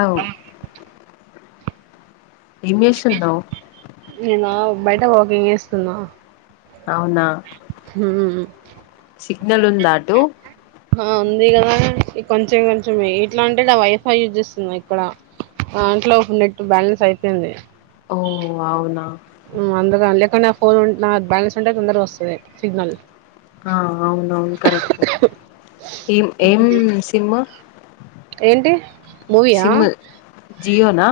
అవ్ ఏం చేస్తున్నావ్ నేనా బయట వాకింగ్ చేస్తున్నా అవునా ఉమ్మ్ సిగ్నల్ ఉందా అటు ఆ ఉంది కదా కొంచెం కొంచమే ఎట్లా అంటే ఇడ వైఫై యూజ్ చేస్తున్న ఇక్కడ దాంట్లో నెట్ బ్యాలెన్స్ అయిపోయింది ఓ కావున ఉమ్మ్ అందుగా లేకునా ఫోన్ నా బ్యాలెన్స్ ఉంటే తొందరగా వస్తాది సిగ్నల్ ఆ అవునవును కరెక్టే ఏం ఏం సిమ్ ఏంటి మూవీ యా సిమ్ జియోనా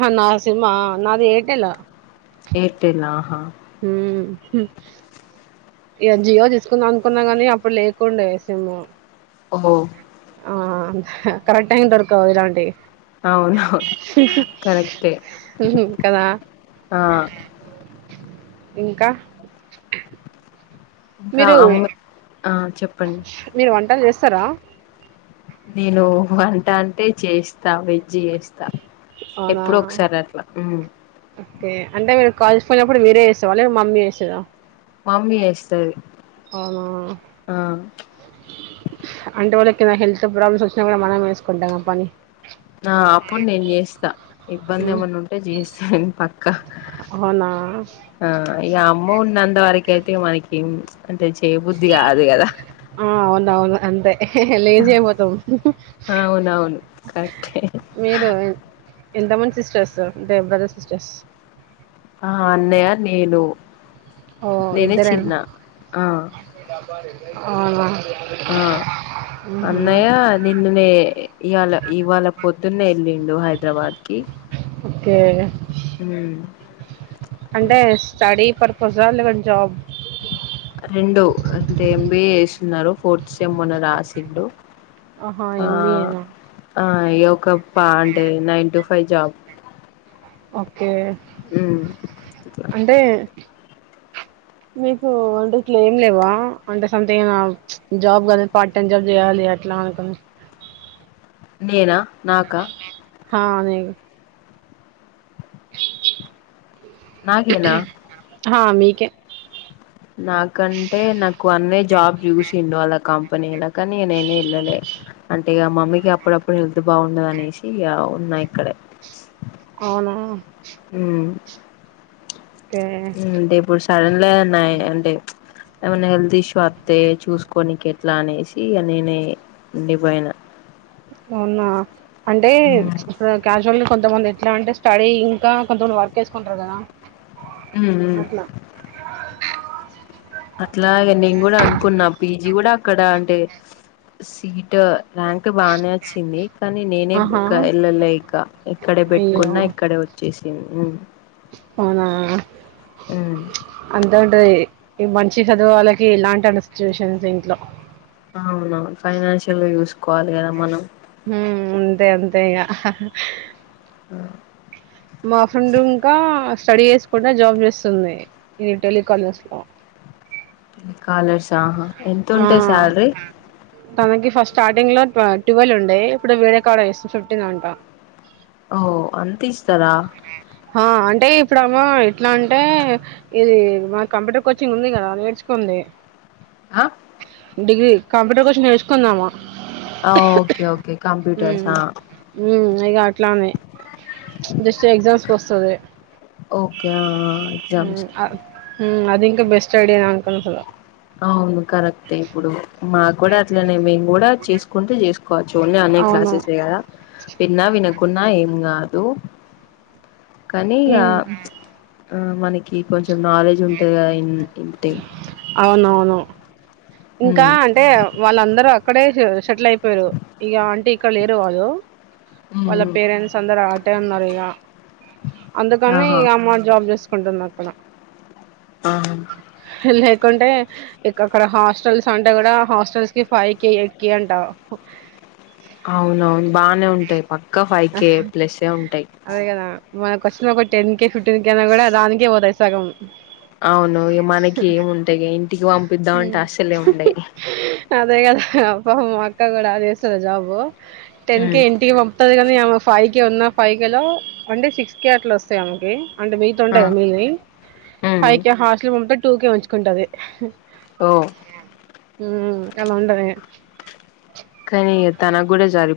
హా నా సిమా నాది ఎయిర్టెల్ ఏయిర్టెల్ ఆహా ఉమ్మ్ ఇగ జియో తీసుకుందాం అనుకున్నా గాని అప్పుడు లేకుండే సిమ్ ఓహో ఆ కరెక్ట్ టైంకి దొరకవు ఇలాంటియి అవునవును కరెక్టే మ్మ్ఉహ్మ్ కదా ఆ ఇంకా ఇంకా మీరు అమ్మ ఆ చెప్పండి మీరు వంటలు చేస్తారా నేను వంట అంటే చేస్తా వెజ్ చేస్తా అవునా ఎప్పుడో ఒకసారి అట్లా మ్ ఓకే అంటే మీరు కాలేజ్ పోయినప్పుడు మీరే చేసేవాళ్ల లేదా మమ్మీ చేసేదా మమ్మీ చేస్తాది అవునా అంటే ఎవళ్ళకైన హెల్త్ ప్రాబ్లమ్స్ వచ్చినా కూడా మనమే చేసుకుంటాం కదా పని ఆ అప్పుడు నేను చేస్తా ఇబ్బంది మ్మ్. ఏమన్నా ఉంటే చేస్తా నేను పక్కా అవునా ఆ ఇగ అమ్మ ఉన్నంతవరకు అయితే మనకి అంటే చేయబుద్ధి కాదు కదా ఆ అవునవును అంతే లేజీ అయిపోతం. అవునవును కరెక్టే మీరు ఎంతమంది సిస్టర్స్ అంటే బ్రదర్ సిస్టర్స్. ఆ అన్నయ్య నేను. ఓ నేనే ఇద్దరేనా చిన్న ఆ ఆ ఆ అన్నయ నిన్ననే ఇవాళ ఇవాళ పొద్దున్నే వెళ్ళిండు హైదరాబాద్ కి. ఓకే హ్మ్ అంటే స్టడీ పర్పసా లేదంటే జాబ్. రెండు అంటే ఎంబిఏ చేస్తున్నారు ఫోర్త్ సెమ్ మొన్న రాసిండు. ఆహా ఆ ఎంబీఏనా ఆ [unintelligible] అంటే nine to five job. Okay హ్మ్ అంటే మీకు వంటే ఇట్లా ఏం లేవా అంటే సంథింగ్ జాబ్ కానీ పార్ట్ టైమ్ జాబ్ చేయాలి అట్లా అనుకని నేనా నాకా హా నీకు నాకేనా హా మీకే నాకంటే నాకు అన్నే జాబ్ చూసిండు వాళ్ళ కంపెనీలా కానీ నేనే వెళ్ళలే అంటే ఇక మమ్మీకి అప్పుడప్పుడు హెల్త్ బాగుండదు అనేసి ఇగ ఉన్నా ఇక్కడే అవునా హ్మ్ కే అంటే ఇప్పుడు సడన్ గా ఉన్నాయి అంటే ఏమైన్నా హెల్త్ ఇష్యూ వస్తే చూసుకోనికి ఎట్లా అనేసి నేనే ఉండిపోయిన అవునా అంటే క్యాజువల్ గా కొంతమంది ఎట్లా అంటే స్టడీ ఇంకా కొంతమంది వర్క్ చేసుకుంటారు కదా హ్మ్ మ్మ్ అట్లా అట్లాగే నేను కూడా అనుకున్నా పీజీ కూడా అక్కడ అంటే సీట్ ర్యాంక్ బానే వచ్చింది కానీ నేనే ఆహా ఇక వెళ్ళలే ఇక ఇక్కడే అయ్యో పెట్టుకున్నా ఇక్కడే వచ్చేసింది అవునా ఉమ్ అంతే ఉంటది ఈ మంచి చదువే వాళ్ళకి ఇలాంటి అన్స్టిట్యేషన్స్ ఇంట్లో అవునవును ఫైనాన్షియల్ గా చూసుకోవాలి కదా మనం హ్మ్ అంతే అంతే ఇగ ఆ మా ఫ్రెండ్ ఇంకా స్టడీ చేసుకుంటా జాబ్ చేస్తుంది ఈ టెలి కాలర్స్ లో కాలర్సా ఎంత ఆ ఉంటాయి శాలరీ తనకి ఫస్ట్ స్టార్టింగ్ లో ట్వెల్వ్ ఉండే ఇప్పుడు వేరే కాలర్స్ జేస్తే ఫిఫ్టీన్ అంటా ఓ అంత ఇస్తరా ఆ అంటే ఇప్పుడేమో ఎట్లా అంటే ఇది మన కంప్యూటర్ కోచింగ్ ఉంది కదా నేర్చుకోంది ఆ డిగ్రీ కంప్యూటర్ కోర్షి నేర్చుకుందామా. అ ఓకే ఓకే కంప్యూటర్స్ ఉమ్ అ. ఉమ్ ఇగ అట్లానే. జస్ట్ ఎగ్జామ్స్కి కోస్తది ఓకే ఆ ఆ, ఉమ్ ఎగ్జామ్స్ అ. ఉమ్ అదింకా బెస్ట్ ఐడియా అంకుల్ హులో. అవును కరెక్ట్ ఇప్పుడు మాకు గూడా అట్లనే మేము గూడా చేసుకుంటే చేసు. కోవచ్చు ఓన్లీ ఆన్లైన్ అవును క్లాసెస్ గద విన్నా వినకున్నా ఏం గాదు. కానీ ఇగా ఉమ్ ఆ మనకి కొంచెం నాలెడ్జ్ ఉంటాది ఇన్ ఇన్. టి. అవునవును. ఇంకా ఉమ్ అంటే వాళ్ళందరూ అక్కడే సే సెటిల్ అయిపోయారు ఇక ఆంటే ఇక్కడ లేరు వాళ్ళు. ఉమ్ వాళ్ళ ఉమ్, పేరెంట్స్ అందరు ఆటే ఉన్నారు ఇగా. అందుకని ఆహా ఇ అమ్మ జాబ్ జేసుకుంటుంది అక్కడ. ఆహ. లేకుంటే ఇక అక్కడ హాస్. అసల్ సండే గుడా హాస్టల్స్ కి ఫైయి కీ ఎయిట్ కే అంటా హు. అవున అవును బానే ఉంటాయి పక్క ఫైయి కే ప్లసే ఉంటాయి. అదే కదా మన question paper ten K fifteen K ఐనా కూడా దానికే వోతాయ్ సగం. అవును ఇగ మనకేముంటాయి ఇంటికి పంపిద్దాం అంటే హ్మ్. అస్సలే ఉండయి. అదే కదా పాపం మా అక్క కూడా చేస్తాది జాబు టెన్ కే ఉమ్ ఇంటికి వమ్. వొత్తది కానీ ఆమె ఫైయి కేే ఉన్న ఫైయి కేేలో అంటే సిక్స్ కేే అట్లా ఓస్తాయి ఆమెకి అంటే మీ. తుండే ఆ గద మీది ఉమ్ ఫైయి కే హాస్టల్కి పోతే టూ కే ఉంచుకుంటది. ఓ. హ్మ్ అలా ఉండదే. కనీ తనగుడ జరి.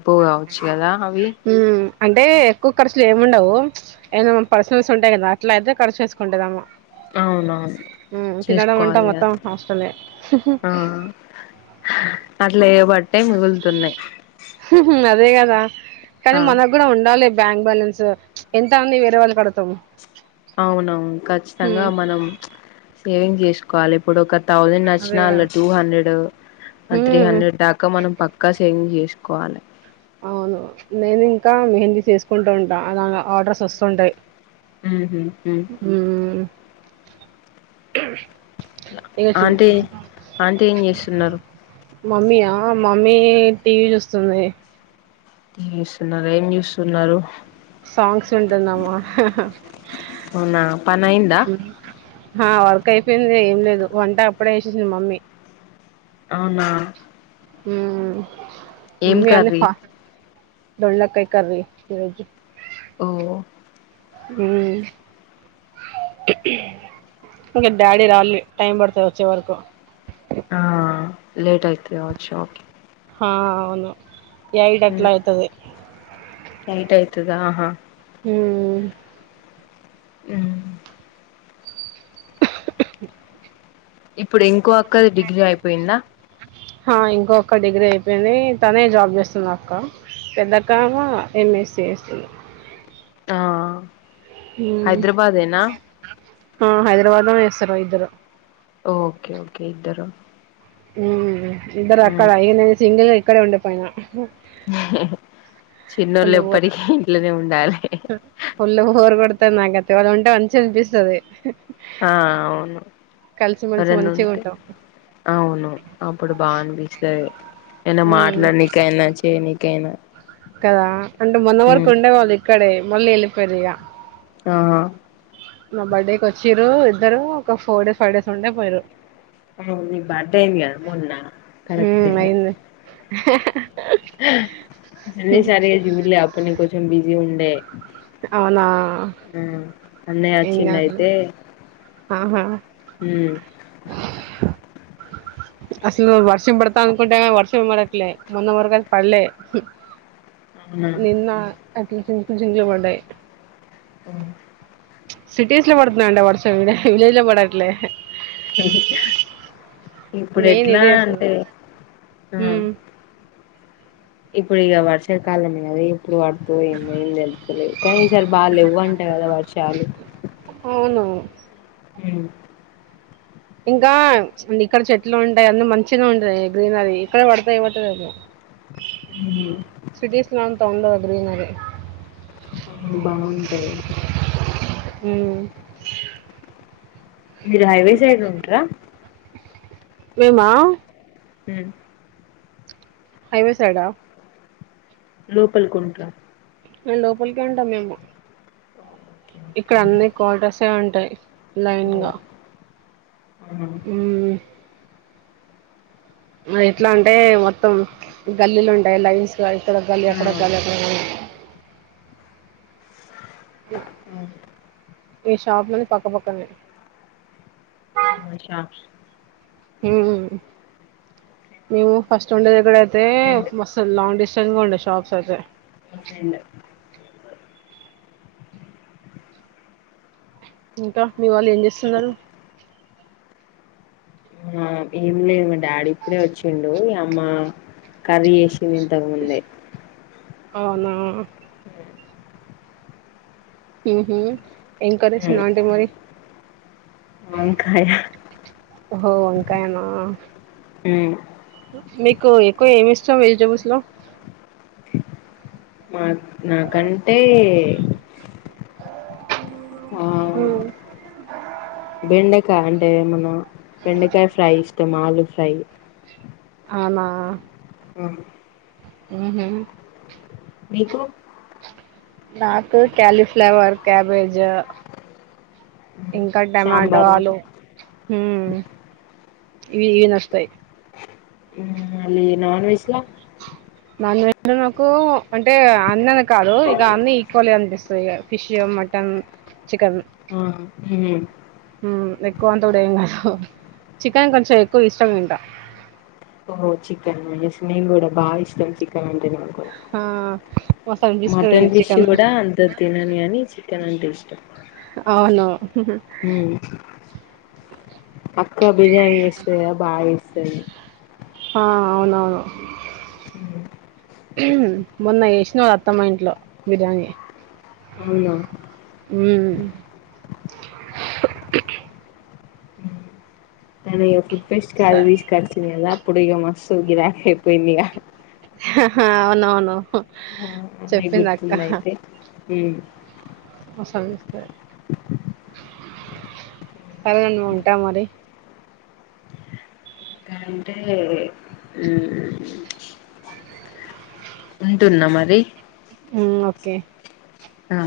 ఉమ్. అంటే ఎక్కువ కర్సులు ఏముండవు ఏద మ పర్సనల్స్ ఉంటాయి కదా అట్లా అయితే కర్సుసేసుకుంటది అమ్మ. అవునవును ఉ తినడం అంటా చేసుకోవాలి కదా మొత్తం హాస్టల్ లే. ఆ అట్లా ఏబట్టే మిగులుతున్నాయ్. అదే గదా కానీ ఆ మనగూడా ఉండాలే. బ్యాంక్ బ్యాలెన్స్ ఎంత అని వేరే వాళ్ళుకు అడుగుతాం. అవునవును ఖచ్చితంగా మనం సేవింగ్ చేసు. కోవాలి ఇప్పుడు ఒక థౌజండ్ అచ్చిన అదేగా అంల్లా టూ హండ్రెడ్ ఆ త్రీ హ్మ్ హండ్రెడ్ దాకా మనం పక్క. అక్క సేవింగ్ జేసుకోవాలి. అవును నేను ఇంకా మెహందీ చేసుకుంటూ ఉంటా అలా ఆర్డర్స్ ఓస్తుంటాయి. ఉహు హు. ఉమ్. ఆంటీ ఆంటీ ఏం జేస్తున్నారు. మమ్మీయా మమ్మీ టీవీ జూస్తుంది. టీవీ జూస్తున్నార ఏం జూస్తున్నారు. సాంగ్స్ వింటుఅమ్మ. అవునా పని అయిందా హ అయిపోయింది ఏం లేదు వంట అప్పుడే యేసేసింది మమ్మీ. అవునా. ఏం ఉమ్ అన్నీ కర్రీ ఫా. దొండకాయ్ కర్రీ ఈ రోజు. మ్ మ్ ఇంకా డాడీ రాలే టైం పడుతుంది వచ్చే వరకు ఆ లేట్ అయితుది వచ్చ ఓకే హా అవును ఏయిట్ అట్ల అవుతది నైట్ అయితదా ఆహా మ్ మ్ ఇప్పుడు ఇంకో అక్కది డిగ్రీ అయిపోయిందా ఆ ఇంకొక అక్క డిగ్రీ అయిపోయింది తనే జాబ్ చేస్తుంది అక్క పెద్దక్క ఏమో ఎంఎస్ససి చేస్తుంది ఆ మ్ హైదరాబాదేనా ఆ హైదరాబాద్లోనే చేస్తారు ఇద్దరు ఓకే ఓకే ఇద్దరు మ్ ఇద్దరు అక్కడ ఇక నేను సింగిల్గా ఇక్కడే ఉండిపోయినా చిన్నోళ్ళ ఎప్పటికి ఇంట్లోనే ఉండాలి ఫుల్లుగా బోరు కొడతాంది నాకైతే వాళ్ళ ఉంటే మంచి గా అనిపిస్తది ఆ అవును కలిసి మలిసి ఎవరన్నా మంచిగా ఉంటే ఉంటాం అవును అప్పుడు బా అనిపిస్తంది ఏన్న ఉమ్ మాట్లాడ నీకైనా చేయ నీకైనా కదా అంటే మొన్న వరకు ఉండేవాళ్ళు ఇక్కడే మళ్ళీ వెళ్ళిపోయరు ఇక ఆ మా బర్త్డేకి వచ్చిరు ఇద్దరు ఒక ఫోర్ డేస్ ఫైవ్ డేస్ ఉండిరు పోయిరు ఆ ని బర్తడే గా మొన్న కరెక్టే ఉమ్ అయింది అన్నసరగా చూలే అప్పుడు నేను కొంచెం బిజీ ఉండే అవునా ఆ అన్నయ్య ఏం వచ్చిండు చేద్దాం అయితే ఉమ్ హ అసలు వర్షం పడతా అనుకుంటే కానీ వర్షం పడట్లే మొన్న వరకు అది పడలే అవునా నిన్న అట్లా చినుకులు చినుకలు పడ్డాయ్ మ్ సిటీస్ లో పడుతున్నాయంట వర్షం విలేజ లో పడట్లే ఇప్పుడు మెయిన్ ఎట్లా ఇదే అసలు అంటే ఆ ఉమ్ ఇప్పుడు ఇక వర్షాకాలం కది ఎప్పుడు పడతాయో ఏమో ఏం తెలుత్తలేదు కానీ ఈసారి బాగా లేెవ అంట కదా వర్షాలు అవును మ్ ఇంకా ఇక్కడ చెట్లు ఉంటాయి అన్ని మంచిగా ఉంటాయి కదా గ్రీనరీ ఇక్కడే పడతాయ్ ఏమో మ్ సిటీీస్ లో అంత ఉండదు గ్రీనరి బాగుంటాయి మ్ మీరు హైవే సైడ్ ఉంటరా మేమా హ్మ్ హైవేసైడా లోపలి కుంట్రా మేము లోపలికేంటాం మేము ఓకే ఓకే ఇక్కడ అన్ని కాటర్సే ఉంటాయి లైన్ గా ఆ మ్మ్ మయి ఎట్లా అంటే మొత్తం గల్లీలు ఉంటాయి లైన్స్ గా ఇక్కడ గల్లి అక్కడ ఆ గల్లి అక్కడ డ అవును ఈ షాప్ లని పక్కపక్కనే షా హుమ్ మేము ఫస్ట్ ఉండేదగ్గడ అయితే ఫ్రెండ్ మస్తు లాంగ్ డిస్టెన్స్గా ఉండే షాప్స్ అయితే మా ఫ్రెండ్ ఇంకా మీ వాళ్ళు ఏం చేస్తున్నారు ఆ ఏమి లేదు మా డాడీ ఇప్పుడే వచ్చిండు ఇగ అమ్మ కర్రీ ఏషింది ఇంతకుముందే అవునా ఉహుం ఏం కర్రీ చేసింది అంటి మరి వంకాయ ఓహో వంకాయ నా ఉమ్ మీకు ఎక్కువ ఏమి ఇష్టం వెజిటబుల్స్ లో మాక్ నాకు నాకంటే ఆ ఉమ్. బెండకాయ అంటే ఏ మన బెండకాయ ఫ్రై ఇష్టం ఆలు ఫ్రై అనా ఆ ఉహుం మీకు నాకు కాలీఫ్లవర్ క్యాబేజ్ ఇంకా టమాటో సాంబార్ ఇంకా ఆలు హ్మ్ ఇవి నచ్చుతాయి హ్మ్ మళ్ళీ నాన్ వెజ్ ల నాన్ వెజ్ లో నాకు అంటే అన్నీవే కాదు ఇక అన్ని ఈక్వలే అనిపిస్తయి ఇగా ఫిష్ మ టన్ చికన్ ఆ హ్మ్ హ్మ్ ఎక్కువ అంత కూడా ఏం కాదు చికెన్ కొంచెం ఎక్కువ ఇష్టంగా తింట ఓ చికెన్ ఎస్ నేను కూడా బాగా ఇష్టం చికెన్ అంటే నాకు కూడా ఆ మస్త్ మటన్ అనిపిస్తది ఫిష్ చికెన్ కూడా అంత తినను కని చికెన్ అంటే ఇష్టం. అవును ఉమ్ ఎక్కువ బిర్యానీ చేస్తది కదా బాగా ఈస్తది ఆ అవునవును హ్మ్ మొన్న చేసిన వాళ అత్తమ్మ ఇంట్లో బిర్యానీ అవునా ఊ కని ఇక ఫుట్ ఫెస్ట్ కాడికి సరే తీసుకచింది కదా అప్పుడు ఇక మస్తు గిరాక్ అయిపోయింది ఇక హా హా అవునవును ఆవును మీక్ చెప్పింది అక్క గుర్తుంద అయితే మస్తు అనిపిస్తది సరే గని ఉంటా మరి అంటే ఊ ఉంటున్నా మరి హ్మ్ ఓకే ఆ